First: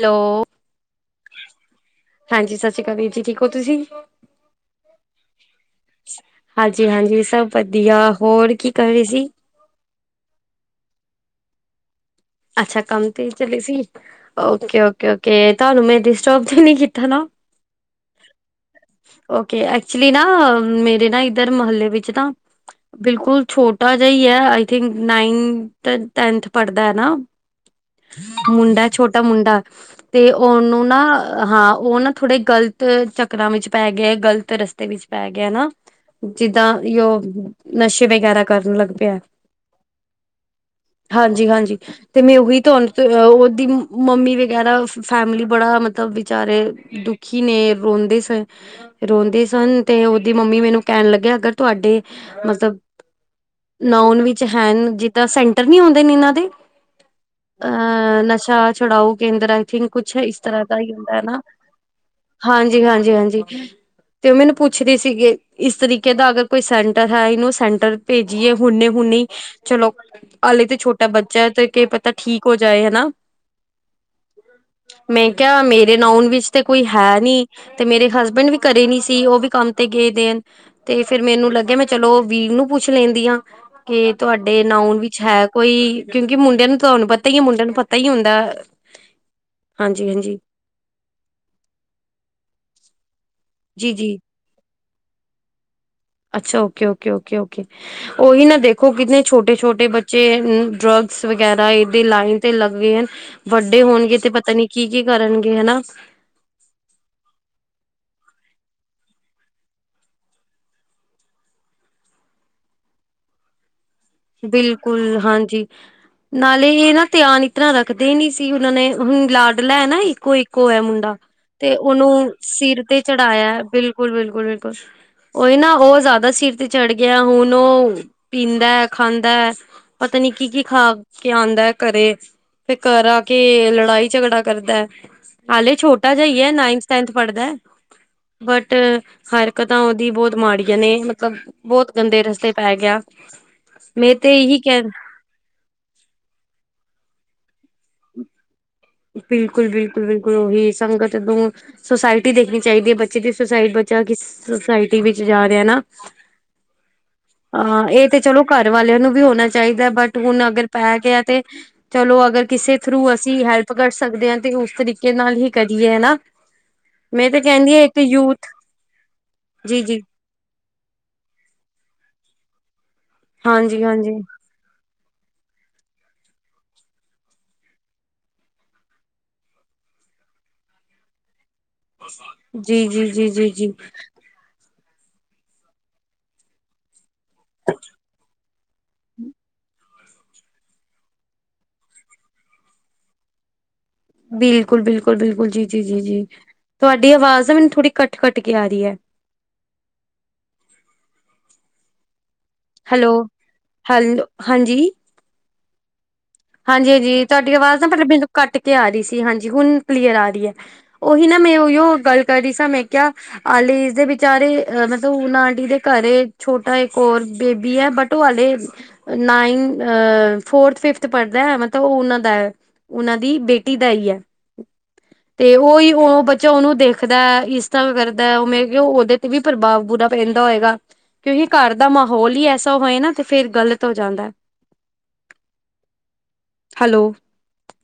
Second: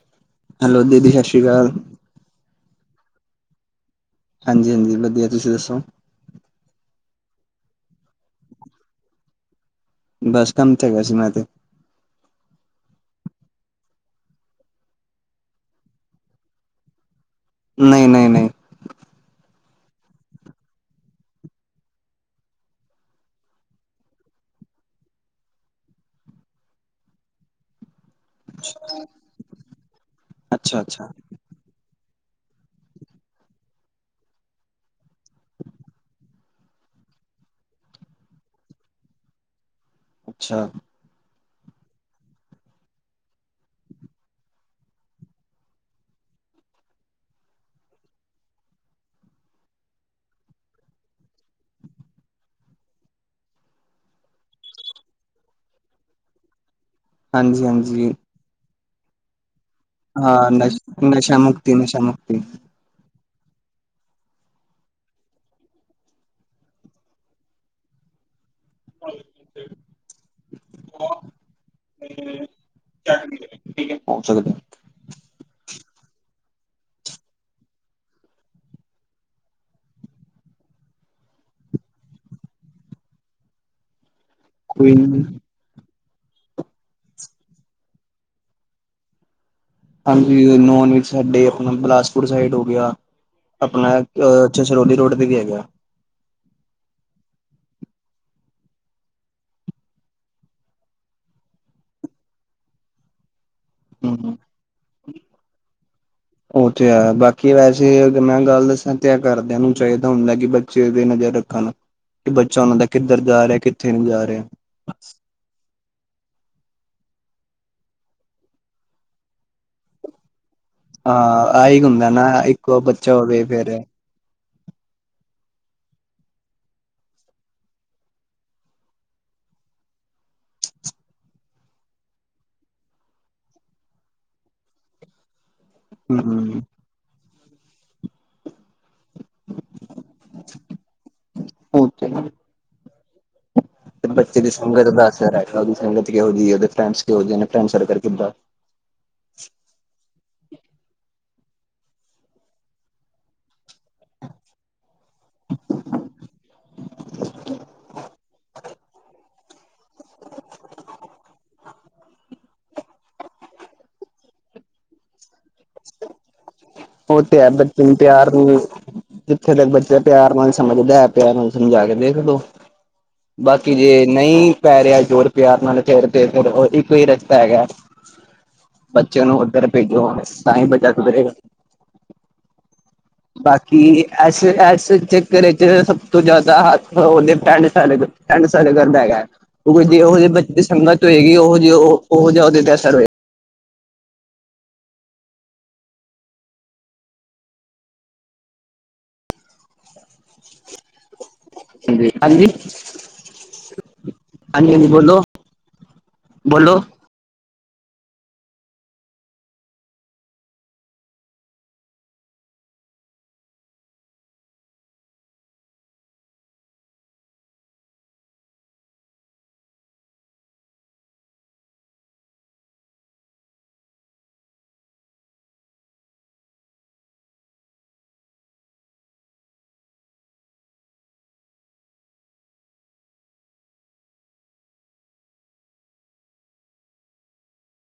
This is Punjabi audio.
ਹੈਲੋ। ਹੈਲੋ ਦੀਦੀ ਸਤਿ ਸ਼੍ਰੀ ਅਕਾਲ। ਹਾਂਜੀ ਸਤਿ ਸ਼੍ਰੀ ਅਕਾਲ। ਵੀਰ ਜੀ ਠੀਕ ਹੋ ਤੁਸੀਂ। ਹਾਂਜੀ-ਹਾਂਜੀ ਵਧੀਆ ਤੁਸੀਂ ਦੱਸੋ। ਹਾਂਜੀ-ਹਾਂਜੀ। ਸਭ ਵਧੀਆ ਹੋਰ ਕੀ ਕਰ ਰਹੇ ਸੀ। ਬਸ ਕੰਮ 'ਤੇ ਸੀਗਾ ਮੈਂ 'ਤੇ। ਅੱਛਾ ਕੰਮ ਤੇ ਚਲੇ ਸੀ। ਓਕੇ-ਓਕੇ-ਓਕੇ, ਤੁਹਾਨੂੰ ਮੈਂ ਡਿਸਟਰਬ ਤੇ ਨੀ ਕੀਤਾ ਨਾ। ਨਹੀਂ ਨਹੀਂ ਨਹੀਂ। ਓਕੇ ਐਕਚੁਲੀ ਨਾ ਮੇਰੇ ਨਾ ਇੱਧਰ ਮੋਹਲੇ ਵਿੱਚ ਨਾ ਬਿਲਕੁਲ ਛੋਟਾ ਜਾ ਹੀ ਹੈ ਆਈ ਥਿੰਕ ਨਾਈਨਥ ਟੈਥ ਪੜ੍ਹਦਾ ਹੈ ਨਾ। ਮੁੰਡਾ ਛੋਟਾ ਮੁੰਡਾ ਤੇ ਅੱਛਾ ਉਹਨੂੰ ਨਾ ਅੱਛਾ ਹਾਂ ਉਹ ਨਾ ਥੋੜੇ ਗ਼ਲਤ ਚੱਕਰਾਂ ਵਿੱਚ ਪੈ ਗਿਐ, ਗਲਤ ਰਸਤੇ ਵਿੱਚ ਪੈ ਗਿਆ ਨਾ। ਜਿੱਦਾਂ ਉਹ ਨਸ਼ੇ ਵਗੈਰਾ ਕਰਨ ਲੱਗ ਪਿਆ। ਅੱਛਾ। ਹਾਂਜੀ ਹਾਂਜੀ ਸ। ਤੇ ਮੈਂ ਉਹੀ ਤੁ ਉਹਦੀ ਮੰਮੀ ਵਗੈਰਾ ਫੈਮਲੀ ਬੜਾ ਮਤਲਬ ਬਾਰੇ ਦੁਖੀ ਨੇ ਰੋਂਦੇ ਸਨ ਅ। ਰੋਂਦੇ ਸਨ ਤੇ ਉਹਦੀ ਮੰਮੀ ਮੈਨੂੰ ਕਹਿਣ ਲੱਗਿਆ ਅਗਰ ਤੁਹਾਡੇ ਮਤਲਬ। ਨੋਨ ਵਿੱਚ ਹੈ। ਜਿਸ ਤਰ੍ਹਾਂ ਸੈਂਟਰ ਨੀ ਆਉਂਦੇ ਨੇ ਇਹਨਾਂ ਦੇ ਹਾਂਜੀ ਹਾਂਜੀ ਅ ਨਸ਼ਾ ਛੜਾਓ ਕੇਂਦਰ ਆਈ ਥਿੰਕ ਕੁਛ ਇਸ ਹਾਂ ਤਰ੍ਹਾਂ ਦਾ ਨਸ਼ ਹੀ ਹੁੰਦਾ ਹ ਨਸ਼ਾ ਨਾ ਮੁਕਤੀ ਨਸ਼ਾ ਮੁਕਤੀ ਹਾਂਜੀ-ਹਾਂਜੀ-ਹਾਂਜੀ। ਤੇ ਉਹ ਮੈਨੂੰ ਪੁੱਛਦੀ ਸੀਗੇ ਇਸ ਤਰੀਕੇ ਦਾ ਅਗਰ ਕੋਈ ਸੈਂਟਰ ਹੈ ਇਹਨੂੰ ਸੈਂਟਰ। ਭੇਜੀਏ ਹੁਣੇੇ-ਹੁਣੀ ਚਲੋ ਹਾਲੇ ਤੇ ਛੋਟਾ ਬੱਚਾ ਹੈ ਤੇ। ਕਿ ਪਤਾ ਠੀਕ ਹੋ ਜਾਏ ਹਨਾ। ਹੋ ਸਕਦਾ ਮੈਂ ਕਿਹਾ ਮੇਰੇ ਨਾਊਨ ਵਿੱਚ ਤੇ ਕੋਈ ਹੈ ਨਹੀਂ। ਤੇ ਮੇਰੇ ਹਸਬੈਂਡ ਵੀ ਘਰੇ ਨੀ ਸੀ। ਉਹ ਵੀ ਕੰਮ ਤੇ ਗਏ ਦੇ ਤੇ ਫਿਰ ਮੈਨੂੰ ਲੱਗਿਆ ਮੈਂ ਚਲੋ ਵੀਰ ਨੂੰ ਪੁੱਛ ਲੈਂਦੀ ਆ। ਕੇ ਤੁਹਾਡੇ ਕੋਈ ਨਊਨ ਵਿੱਚ ਨੀ ਹੈ ਕੋਈ ਕਿਉਂਕਿ ਮੁੰਡਿਆਂ ਨੂੰ ਤੁਹਾਨੂੰ ਪਤਾ ਹੀ ਹੈ ਮੁੰਡਿਆਂ ਨੂੰ ਪਤਾ ਹੀ ਹੁੰਦਾ ਆ। ਹਾਂਜੀ ਨੋਨ ਵੇਜ ਸਾਡੇ ਆਪਣਾ ਬਿਲਾਸਪੁਰ ਸਾਈਡ ਹੋ ਗਿਆ ਆਪਣਾ ਜੀ ਆ। ਜੀ ਅੱਛਾ, ਸਰੋਲੀ ਰੋਡ ਤੇ ਵੀ ਹੈਗਾ। ਅੱਛਾ। ਓਕੇ-ਓਕੇ-ਓਕੇ-ਓਕੇ ਆ। ਉਹੀ ਨਾ ਦੇਖੋ ਕਿੰਨੇ ਛੋਟੇ-ਛੋਟੇ ਬੱਚੇ ਡਰੱਗਸ ਵਗੈਰਾ ਇਹਦੇ ਲਾਈਨ ਤੇ ਲੱਗ ਗਏ ਹਨ। ਵੱਡੇ ਹੋਣਗੇ ਤੇ ਹੂੰ ਪਤਾ ਨੀ ਕੀ-ਕੀ ਕਰਨਗੇ ਹਨਾ ਤੇ। ਉਹ ਤੇ ਹੈ। ਬਾਕੀ ਵੈਸੇ ਅਗਰ ਮੈਂ ਗੱਲ ਦੱਸਾਂ ਤੇ ਘਰਦਿਆਂ ਨੂੰ ਚਾਹੀਦਾ ਹੁੰਦਾ ਕਿ ਬੱਚੇ ਤੇ ਨਜ਼ਰ ਲਾ, ਕਿ ਬੱਚਾ ਉਹਨਾਂ ਦਾ ਕਿੱਧਰ ਜਾ ਰਿਹਾ ਕਿੱਥੇ ਨੀ ਜਾ ਰਿਹਾ। ਬਿਲਕੁਲ ਹਾਂਜੀ। ਨਾਲੇ ਇਹ ਨਾ ਧਿਆਨ ਇਸ ਤਰ੍ਹਾਂ ਰੱਖਦੇ ਹੀ ਨੀ ਸੀ। ਉਹਨਾਂ ਨੇ ਹੁਣ ਲਾਡਲਾ ਐ ਨਾ ਇੱਕੋ-ਇੱਕ ਇੱਕੋ ਐ ਮੁੰਡਾ ਹਾਂ ਤੇ ਆਹੀ ਹੁੰਦਾ ਉਹਨੂੰ ਨਾ ਇੱਕੋ ਸਿਰ ਤੇ ਬੱਚਾ ਹੋਵੇ ਚੜਾਇਆ, ਫੇਰ ਬਿਲਕੁਲ ਬਿਲਕੁਲ-ਬਿਲਕੁਲ-ਬਿਲਕੁਲ ਉਹੀ ਨਾ ਉਹ ਜ਼ਿਆਦਾ ਸਿਰ ਤੇ ਚੜ ਗਿਆ ਹੁਣ ਉਹ ਪੀਂਦਾ ਹ। ਖਾਂਦਾ ਹੈ ਪਤਾ ਨੀ ਕੀ-ਕੀ ਖਾ ਕੇ ਆਉਂਦਾ ਹੈ ਘਰੇ। ਫਿਰ ਘਰ ਆ ਕੇ ਲੜਾਈ ਝਗੜਾ ਕਰਦਾ ਹੈ। ਹਾਲੇ ਛੋਟਾ ਜਾ ਹੀ ਹੈ ਹੂੰ ਨਾਈਨਥ ਟੈੈਂਥ ਪੜ੍ਹਦਾ ਹਾ ਬਟ। ਹਰਕਤਾਂ ਉਹਦੀ ਬਹੁਤ ਮਾੜੀਆਂ ਨੇ ਮਤਲਬ ਉਹ ਬਹੁਤ ਤੇ ਗੰਦੇ ਰਸਤੇ ਪੈ ਗਿਆ। ਮੈਂ ਤੇ ਬੱਚੇ ਦੀ ਇਹੀ ਕਹਿ [unintelligible] ਕਿ ਓਦੀ ਸੰਗਤ ਕਿਹੋ-ਜਿਹੀ ਹੈ, ਓਦੇ ਫਰੈਂਡਸ ਕਿਹੋ ਜੇ ਨੇ। ਫਰੈਂਡਸਡ ਸਰਕਲ ਕਿੱਦਾਂ ਬਿਲਕੁਲ ਬਿਲਕੁਲ ਬਿਲਕੁਲ ਉਹੀ ਸੰਗਤ ਦੋ ਸੋਸਾਇਟੀ ਦੇਖਣੀ ਚਾਹੀਦੀ ਹੈ ਬੱਚੇ ਦੀ ਸੋਸਾਇਟੀ ਜਾਂ ਕਿਸ ਸੁੋਸਾਇਟੀ ਵਿਚ ਜਾ ਰਿਹਾ ਨਾ। ਹਾਂ। ਇਹ ਤੇ ਚਲੋ ਘਰ ਵਾਲਿਆਂ ਨੂੰ ਵੀ ਹੋਣਾ ਚਾਹੀਦਾ, ਬਟ ਹੁਣ ਅਗਰ ਪੈ ਗਿਆ ਤੇ ਚਲੋ ਅਗਰ ਕਿਸੇ ਥਰੂ ਅਸੀਂ ਹੈਲਪ ਪਕੜ ਸਕਦੇ ਹਾਂ ਤੇ ਉਸ ਤਰੀਕੇ ਨਾਲ ਹੀ ਕਰੀਏ ਹਨਾ ਉਹ ਮੈਂ ਤੇ ਹੈ ਕਹਿੰਦੀ ਹਾਂ ਬੱਚੇ ਨੂੰ ਇੱਕ ਪਿਆਰ ਯੂਥ ਨੂੰ ਜਿੱਥੇ ਤੱਕ ਜੀ ਬੱਚੇ ਜੀ ਪਿਆਰ ਨਾਲ ਸ। ਸਮਝਦਾ ਪਿਆ ਹੁਣ ਸਮਝਾ ਕੇ ਦੇਖਲੋ ਬਾਕੀ ਹਾਂਜੀ ਜੇ ਹਾਂਜੀ ਨਹੀਂ। ਪੈ ਰਿਹਾ ਜੋੜ ਪਿਆਰ ਨਾਲ ਤੇ ਫਿਰ ਉਹ ਇੱਕੋ ਹੀ ਰਸਤਾ ਹੈਗਾ ਬੱਚਿਆਂ ਨੂੰ ਉੱਧਰ ਭੇਜੋ ਤਾਂ ਹੀ ਬੱਚਾ ਸੁਧਰੇਗਾ। ਜੀ ਜੀ। ਜੀ ਜੀ ਜੀ ਬਾਕੀ ਐਸ-ਐਸ ਚੱਕਰ 'ਚ ਸਭ ਤੋਂ ਜ਼ਿਆਦਾ ਹ ਹੋਦੇ ਪ੍ਰਾਣੇ ਚਾਲੇ ਗੱ। ਐਡ ਕਰਦਾ ਹੈਗਾ ਕਿਉਂਕਿ ਜੇ ਉਹੋ ਜਿਹੇ ਬੱਚੇ ਦੀ ਸੰਗਤ ਹੋਏਗੀ ਉਹ ਜਿਹੇ ਉਹ ਜਿਹਾ ਉਹਦੇ ਤੇ ਅਸਰ ਹੋਏਗਾ। ਬਿਲਕੁਲ-ਬਿਲਕੁਲ-ਬਿਲਕੁਲ ਜੀ-ਜੀ-ਜੀ-ਜੀ ਤੁਹਾਡੀ ਆਵਾਜ਼ ਆ ਮੈਨੂੰ ਥੋੜੀ ਕੱਟ-ਕੱਟ ਕੇ ਆ ਰਹੀ ਐ ਹਜੀ। ਹਾਂਜੀ-ਹਾਂਜੀ-ਹਾਂਜੀ ਹੈਲੋ ਹੈਲੋ ਹਾਂਜੀ ਬੋਲੋ। ਬੋਲੋ ਹਾਂਜੀ-ਹਾਂਜੀ ਤੁਹਾਡੀ ਆਵਾਜ਼ ਨਾ ਪਹਿਲਾਂ ਮਨੂੰ ਕੱਟ ਕੇ ਆ ਰਹੀ ਸੀ ਹਾਂਜੀ ਹੁਣ ਕਲੀਅਰ ਆ ਰਹੀ ਹੈ। ਉਹੀ ਨਾ ਮੈਂ ਉਹੀਓ ਗੱਲ ਕਰ ਰਹੀ ਸਾਂ ਮੈਂ ਕਿਆ ਆਲੀਜ ਦੇ ਵਿਚਾਰੇ ਮਤਲਬ ਉਹ ਆਂਟੀ ਦੇ ਘਰੇ ਛੋਟਾ ਇੱਕ ਹੋਰ ਬੇਬੀ ਏ ਬਟ ਟੋ ਹਾਲੇ, ਨਾਈਨ ਅ ਫੋਰਥ-ਫਿਫਥ ਥ ਪੜ੍ਹਦਾ ਹੈ ਮਤਲਬ ਉਹ ਉਹਨਾਂ ਦਾ, ਉਹਨਾਂ ਦੀ ਬੇਟੀ ਦਾ ਈ ਐ। [inaudible] ਤੇ ਉਹੀ ਉਹ ਬੱਚਾ ਉਹਨੂੰ ਦੇਖਦਾ ਇਸ ਤਰ੍ਹਾਂ ਕਰਦਾ ਉਹ ਮੈਂ ਕਿਹਾ ਉਹਦੇ 'ਤੇ ਵੀ ਪ੍ਰਭਾਵ ਬੁਰਾ ਪੈਂਦਾ ਹੋਏਗਾ। ਕਿਉਂਕਿ ਘਰ ਦਾ ਮਾਹੌਲ ਹੀ ਐਸਾ ਹੋਏ ਨਾ ਤੇ ਫੇਰ ਗ਼ਲਤ ਹੋ ਜਾਂਦਾ। ਹੈਲੋ।